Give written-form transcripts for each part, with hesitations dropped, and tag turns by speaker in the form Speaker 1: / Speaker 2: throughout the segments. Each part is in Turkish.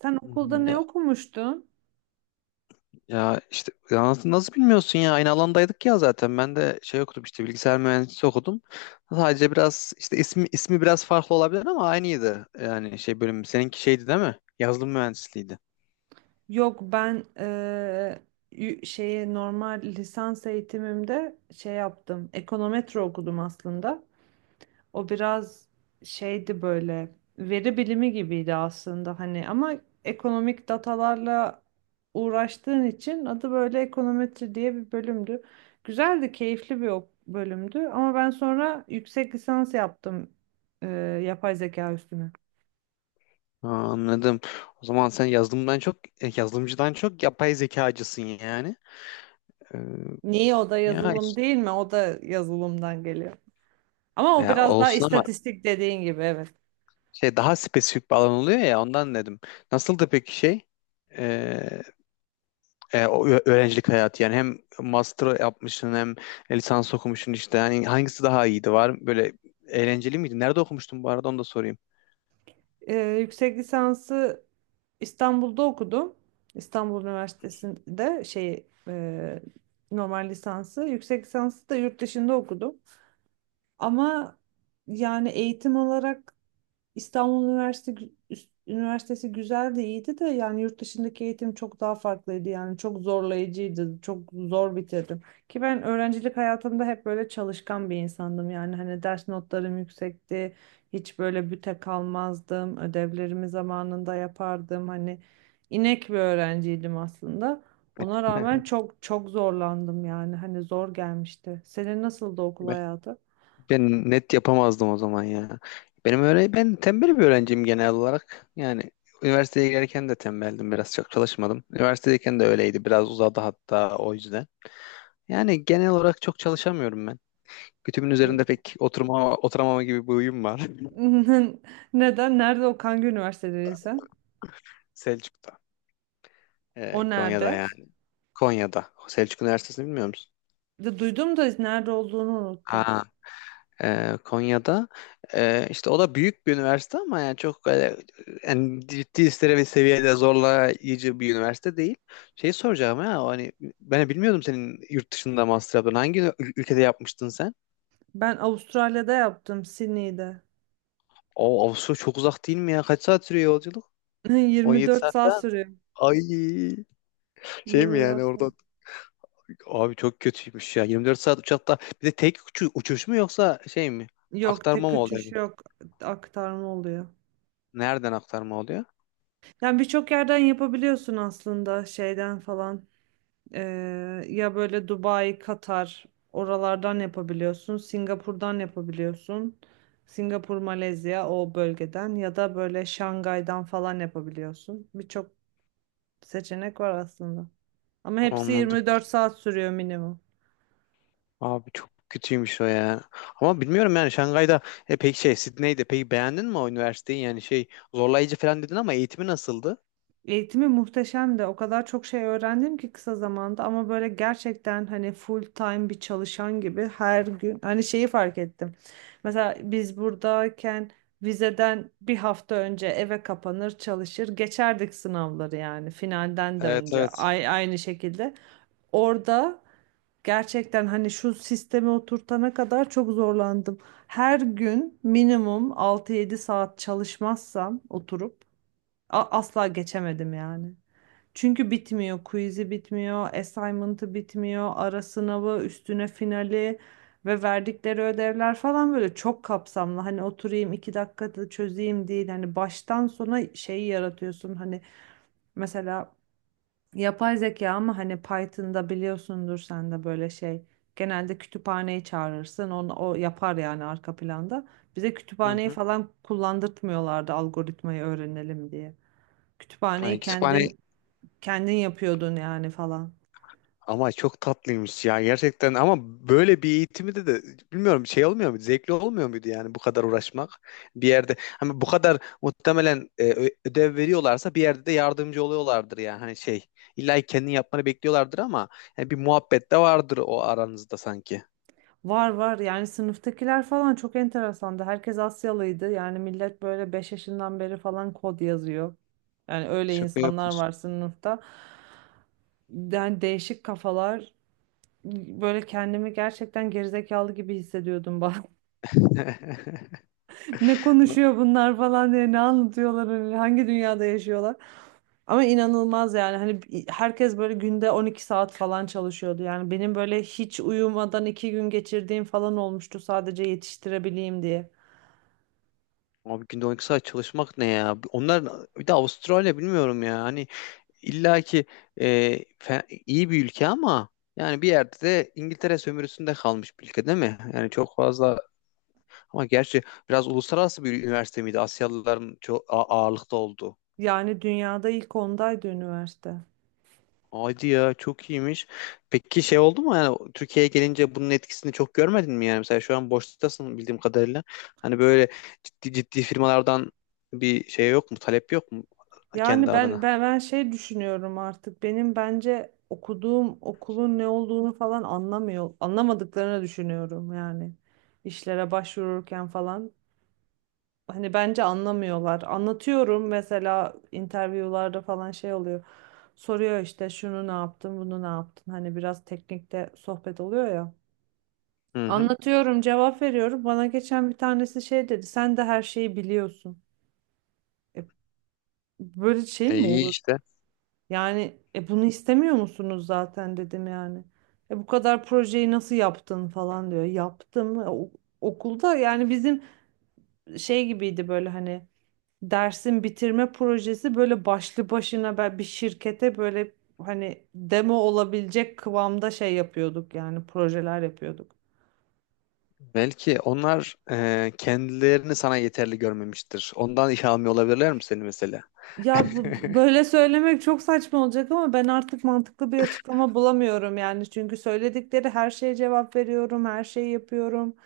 Speaker 1: Sen okulda
Speaker 2: Hmm.
Speaker 1: ne okumuştun?
Speaker 2: Nasıl, bilmiyorsun ya, aynı alandaydık ya. Zaten ben de okudum işte, bilgisayar mühendisliği okudum. Sadece biraz işte ismi, biraz farklı olabilir ama aynıydı. Yani bölüm, seninki şeydi değil mi, yazılım mühendisliğiydi.
Speaker 1: Yok, ben şeye normal lisans eğitimimde şey yaptım. Ekonometre okudum aslında. O biraz şeydi, böyle veri bilimi gibiydi aslında hani, ama ekonomik datalarla uğraştığın için adı böyle ekonometri diye bir bölümdü. Güzeldi, keyifli bir bölümdü, ama ben sonra yüksek lisans yaptım eee, yapay zeka üstüne.
Speaker 2: Ha, anladım. O zaman sen yazılımdan çok, yazılımcıdan çok yapay zekacısın yani. Ee,
Speaker 1: Niye o da
Speaker 2: ya
Speaker 1: yazılım
Speaker 2: işte
Speaker 1: değil mi? O da yazılımdan geliyor. Ama o
Speaker 2: ya
Speaker 1: biraz daha
Speaker 2: olsun ama
Speaker 1: istatistik dediğin gibi, evet.
Speaker 2: daha spesifik bir alan oluyor ya, ondan dedim. Nasıldı peki öğrencilik hayatı? Yani hem master yapmışsın hem lisans okumuşsun işte. Hani hangisi daha iyiydi, var böyle eğlenceli miydi? Nerede okumuştun bu arada, onu da sorayım.
Speaker 1: Ee, yüksek lisansı İstanbul'da okudum. İstanbul Üniversitesi'nde şey, normal lisansı. Yüksek lisansı da yurt dışında okudum. Ama yani eğitim olarak İstanbul Üniversitesi güzel de, iyiydi de, yani yurt dışındaki eğitim çok daha farklıydı, yani çok zorlayıcıydı, çok zor bitirdim. Ki ben öğrencilik hayatımda hep böyle çalışkan bir insandım yani, hani ders notlarım yüksekti, hiç böyle büte kalmazdım, ödevlerimi zamanında yapardım, hani inek bir öğrenciydim aslında. Ona rağmen çok çok zorlandım yani, hani zor gelmişti. Senin nasıldı okul
Speaker 2: Ben,
Speaker 1: hayatı?
Speaker 2: ben net yapamazdım o zaman ya. Ben tembel bir öğrenciyim genel olarak. Yani üniversiteye girerken de tembeldim, biraz çok çalışmadım. Üniversitedeyken de öyleydi, biraz uzadı hatta o yüzden. Yani genel olarak çok çalışamıyorum ben. Kütüğümün üzerinde
Speaker 1: N-
Speaker 2: pek oturamama gibi bir huyum var.
Speaker 1: Neden? Nerede o? Hangi üniversitede sen?
Speaker 2: Selçuk'ta,
Speaker 1: O
Speaker 2: Konya'da
Speaker 1: nerede?
Speaker 2: yani. Konya'da. Selçuk Üniversitesi'ni bilmiyor musun?
Speaker 1: De duydum da nerede olduğunu unuttum.
Speaker 2: Ha, Konya'da. İşte o da büyük bir üniversite ama yani çok öyle, yani ciddi bir seviyede zorlayıcı bir üniversite değil. Şeyi soracağım ya, hani ben bilmiyordum senin yurt dışında master yaptığını. Hangi ülkede yapmıştın sen?
Speaker 1: Ben Avustralya'da yaptım, Sydney'de.
Speaker 2: O Avusturya çok uzak değil mi ya? Kaç saat sürüyor yolculuk? 17
Speaker 1: 24
Speaker 2: saat
Speaker 1: saat
Speaker 2: falan.
Speaker 1: sürüyor.
Speaker 2: Ay, şey mi
Speaker 1: 24
Speaker 2: yani
Speaker 1: saat.
Speaker 2: orada, abi çok kötüymüş ya. 24 saat uçakta, bir de tek uçuş mu yoksa şey mi,
Speaker 1: Yok,
Speaker 2: aktarma
Speaker 1: tek
Speaker 2: mı
Speaker 1: uçuş
Speaker 2: oluyor?
Speaker 1: yok. Aktarma oluyor.
Speaker 2: Nereden aktarma oluyor?
Speaker 1: Yani birçok yerden yapabiliyorsun aslında, şeyden falan. Ya böyle Dubai, Katar, oralardan yapabiliyorsun. Singapur'dan yapabiliyorsun. Singapur, Malezya, o bölgeden ya da böyle Şangay'dan falan yapabiliyorsun. Birçok seçenek var aslında. Ama hepsi
Speaker 2: Anladım.
Speaker 1: 24 saat sürüyor minimum.
Speaker 2: Abi çok kötüymüş o ya. Ama bilmiyorum yani. Şangay'da peki Sydney'de peki, beğendin mi o üniversiteyi? Yani şey, zorlayıcı falan dedin ama eğitimi nasıldı?
Speaker 1: Eğitimi muhteşemdi. O kadar çok şey öğrendim ki kısa zamanda, ama böyle gerçekten hani full time bir çalışan gibi her gün, hani şeyi fark ettim. Mesela biz buradayken vizeden bir hafta önce eve kapanır, çalışır, geçerdik sınavları yani. Finalden de
Speaker 2: Evet,
Speaker 1: önce
Speaker 2: evet.
Speaker 1: ay aynı şekilde. Orada, gerçekten hani şu sisteme oturtana kadar çok zorlandım. Her gün minimum 6 7 saat çalışmazsam oturup asla geçemedim yani. Çünkü bitmiyor. Quiz'i bitmiyor, assignment'ı bitmiyor, ara sınavı, üstüne finali ve verdikleri ödevler falan böyle çok kapsamlı. Hani oturayım 2 dakikada çözeyim değil. Hani baştan sona şeyi yaratıyorsun. Hani mesela yapay zeka, ama hani Python'da biliyorsundur sen de böyle şey. Genelde kütüphaneyi çağırırsın. O yapar yani, arka planda. Bize
Speaker 2: Hı
Speaker 1: kütüphaneyi
Speaker 2: hı.
Speaker 1: falan kullandırtmıyorlardı, algoritmayı öğrenelim diye. Kütüphaneyi
Speaker 2: Yani kütüphane.
Speaker 1: kendin Kendin yapıyordun yani falan.
Speaker 2: Ama çok tatlıymış ya gerçekten, ama böyle bir eğitimi de bilmiyorum, şey olmuyor muydu, zevkli olmuyor muydu yani? Bu kadar uğraşmak bir yerde, hani bu kadar muhtemelen ödev veriyorlarsa bir yerde de yardımcı oluyorlardır yani. Hani şey, illa ki kendin yapmanı bekliyorlardır ama yani bir muhabbet de vardır o aranızda sanki.
Speaker 1: Var, var yani sınıftakiler falan çok enteresandı. Herkes Asyalıydı. Yani millet böyle 5 yaşından beri falan kod yazıyor. Yani öyle
Speaker 2: Şaka
Speaker 1: insanlar var
Speaker 2: yapmışsın.
Speaker 1: sınıfta. Yani değişik kafalar. Böyle kendimi gerçekten gerizekalı gibi hissediyordum bak. Ne konuşuyor bunlar falan diye, ne anlatıyorlar öyle, hangi dünyada yaşıyorlar? Ama inanılmaz yani hani herkes böyle günde 12 saat falan çalışıyordu. Yani benim böyle hiç uyumadan 2 gün geçirdiğim falan olmuştu, sadece yetiştirebileyim diye.
Speaker 2: Abi günde 12 saat çalışmak ne ya? Onlar, bir de Avustralya, bilmiyorum ya. Hani İlla ki e, iyi bir ülke ama yani bir yerde de İngiltere sömürüsünde kalmış bir ülke değil mi? Yani çok fazla, ama gerçi biraz uluslararası bir üniversite miydi, Asyalıların çok ağırlıkta olduğu?
Speaker 1: Yani dünyada ilk 10'daydı üniversite.
Speaker 2: Haydi ya, çok iyiymiş. Peki şey oldu mu yani, Türkiye'ye gelince bunun etkisini çok görmedin mi yani? Mesela şu an boştasın bildiğim kadarıyla. Hani böyle ciddi ciddi firmalardan bir şey yok mu, talep yok mu kendi
Speaker 1: Yani ben
Speaker 2: adına?
Speaker 1: ben ben şey düşünüyorum artık. Benim bence okuduğum okulun ne olduğunu falan anlamıyor. Anlamadıklarını düşünüyorum yani. İşlere başvururken falan. Hani bence anlamıyorlar. Anlatıyorum mesela, interviewlarda falan şey oluyor. Soruyor işte şunu ne yaptın, bunu ne yaptın? Hani biraz teknikte sohbet oluyor ya.
Speaker 2: Hı hı.
Speaker 1: Anlatıyorum, cevap veriyorum. Bana geçen bir tanesi şey dedi. Sen de her şeyi biliyorsun. E, böyle şey mi
Speaker 2: İyi
Speaker 1: olur?
Speaker 2: işte.
Speaker 1: Yani bunu istemiyor musunuz zaten dedim yani. Bu kadar projeyi nasıl yaptın falan diyor. Yaptım. Okulda yani bizim şey gibiydi, böyle hani dersin bitirme projesi böyle başlı başına, ben bir şirkete böyle hani demo olabilecek kıvamda şey yapıyorduk, yani projeler yapıyorduk.
Speaker 2: Belki onlar kendilerini sana yeterli görmemiştir. Ondan iş almıyor olabilirler mi seni mesela?
Speaker 1: Ya bu, böyle söylemek çok saçma olacak, ama ben artık mantıklı bir açıklama bulamıyorum yani, çünkü söyledikleri her şeye cevap veriyorum, her şeyi yapıyorum.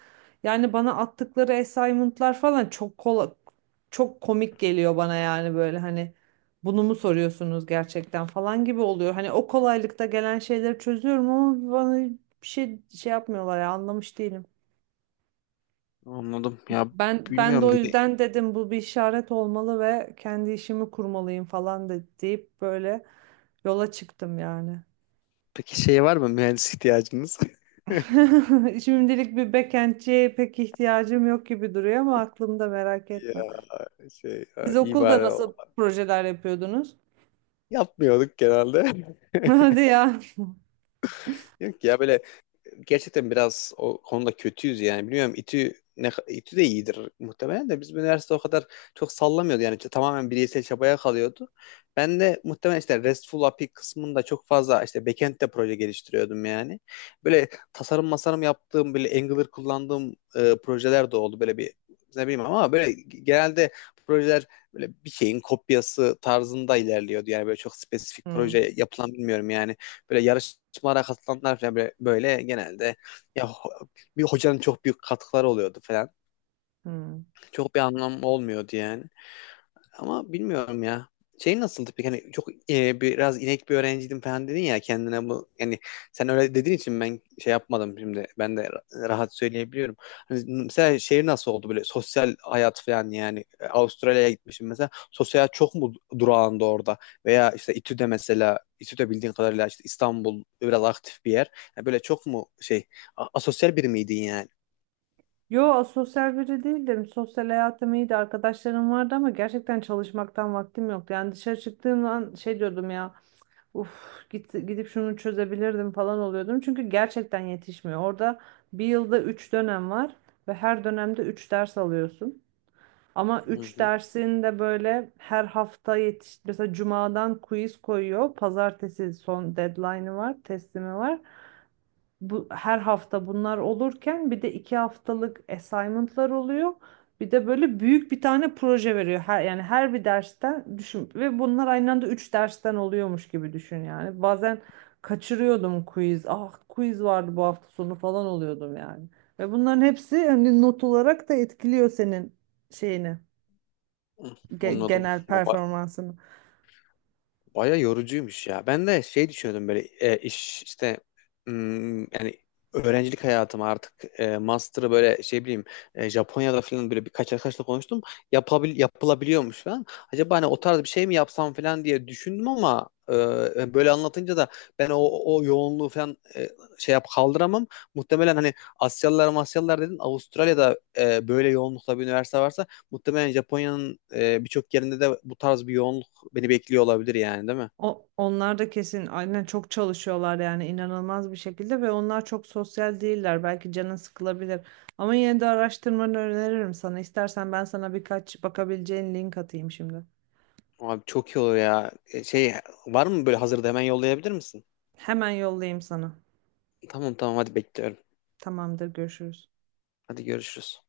Speaker 1: Yani bana attıkları assignment'lar falan çok çok komik geliyor bana yani, böyle hani bunu mu soruyorsunuz gerçekten falan gibi oluyor. Hani o kolaylıkta gelen şeyleri çözüyorum, ama bana bir şey şey yapmıyorlar ya, anlamış değilim.
Speaker 2: Anladım. Ya
Speaker 1: Ben de
Speaker 2: bilmiyorum
Speaker 1: o
Speaker 2: dedi.
Speaker 1: yüzden dedim bu bir işaret olmalı ve kendi işimi kurmalıyım falan deyip böyle yola çıktım yani.
Speaker 2: Peki şey, var mı mühendis ihtiyacınız?
Speaker 1: Şimdilik bir backendçiye pek ihtiyacım yok gibi duruyor, ama aklımda, merak etme.
Speaker 2: Ya şey
Speaker 1: Siz
Speaker 2: ya, iyi
Speaker 1: okulda
Speaker 2: bari o.
Speaker 1: nasıl projeler yapıyordunuz?
Speaker 2: Yapmıyorduk genelde.
Speaker 1: Hadi ya.
Speaker 2: Yok ya, böyle gerçekten biraz o konuda kötüyüz yani. Biliyorum İTÜ de iyidir muhtemelen, de bizim üniversite o kadar çok sallamıyordu. Yani işte tamamen bireysel çabaya kalıyordu. Ben de muhtemelen işte RESTful API kısmında çok fazla işte backend'de proje geliştiriyordum yani. Böyle tasarım masarım yaptığım, böyle Angular kullandığım projeler de oldu. Böyle bir ne bileyim ama böyle genelde projeler böyle bir şeyin kopyası tarzında ilerliyordu. Yani böyle çok spesifik
Speaker 1: Hmm,
Speaker 2: proje yapılan bilmiyorum yani. Böyle yarışmalara katılanlar falan böyle, genelde ya ho- bir hocanın çok büyük katkıları oluyordu falan.
Speaker 1: hmm.
Speaker 2: Çok bir anlam olmuyordu yani. Ama bilmiyorum ya. Şey nasıldı peki? Hani çok biraz inek bir öğrenciydim falan dedin ya kendine, bu yani sen öyle dediğin için ben şey yapmadım şimdi. Ben de rahat söyleyebiliyorum. Hani mesela şehir nasıl oldu, böyle sosyal hayat falan yani. Avustralya'ya gitmişim mesela, sosyal hayat çok mu durağında orada, veya işte İTÜ'de mesela, İTÜ'de bildiğin kadarıyla işte İstanbul biraz aktif bir yer. Yani böyle çok mu şey, asosyal biri miydin yani?
Speaker 1: Yo, sosyal biri değildim. Sosyal hayatım iyiydi. Arkadaşlarım vardı, ama gerçekten çalışmaktan vaktim yoktu. Yani dışarı çıktığım an şey diyordum ya. Uf, gidip şunu çözebilirdim falan oluyordum. Çünkü gerçekten yetişmiyor. Orada bir yılda 3 dönem var ve her dönemde 3 ders alıyorsun. Ama
Speaker 2: Hı
Speaker 1: üç
Speaker 2: hı.
Speaker 1: dersin de böyle her hafta yetiş, mesela cumadan quiz koyuyor. Pazartesi son deadline'ı var, teslimi var. Bu, her hafta bunlar olurken bir de 2 haftalık assignment'lar oluyor. Bir de böyle büyük bir tane proje veriyor. Her, yani her bir dersten düşün, ve bunlar aynı anda 3 dersten oluyormuş gibi düşün yani. Bazen kaçırıyordum quiz. Ah, quiz vardı bu hafta sonu falan oluyordum yani. Ve bunların hepsi hani not olarak da etkiliyor senin şeyini,
Speaker 2: Anladım.
Speaker 1: genel performansını.
Speaker 2: Baya yorucuymuş ya. Ben de şey düşünüyordum böyle iş işte, hmm, yani öğrencilik hayatım artık master'ı böyle şey bileyim, Japonya'da falan, böyle birkaç arkadaşla konuştum. Yapılabiliyormuş falan. Acaba hani o tarz bir şey mi yapsam falan diye düşündüm ama böyle anlatınca da ben o yoğunluğu falan şey yap kaldıramam. Muhtemelen hani Asyalılar Masyalılar dedin, Avustralya'da böyle yoğunlukta bir üniversite varsa muhtemelen Japonya'nın birçok yerinde de bu tarz bir yoğunluk beni bekliyor olabilir yani, değil mi?
Speaker 1: Onlar da kesin aynen çok çalışıyorlar yani, inanılmaz bir şekilde, ve onlar çok sosyal değiller. Belki canın sıkılabilir. Ama yine de araştırmanı öneririm sana. İstersen ben sana birkaç bakabileceğin link atayım şimdi.
Speaker 2: Abi çok iyi olur ya. Şey var mı böyle hazırda, hemen yollayabilir misin?
Speaker 1: Hemen yollayayım sana.
Speaker 2: Tamam, tamam, hadi bekliyorum.
Speaker 1: Tamamdır, görüşürüz.
Speaker 2: Hadi görüşürüz.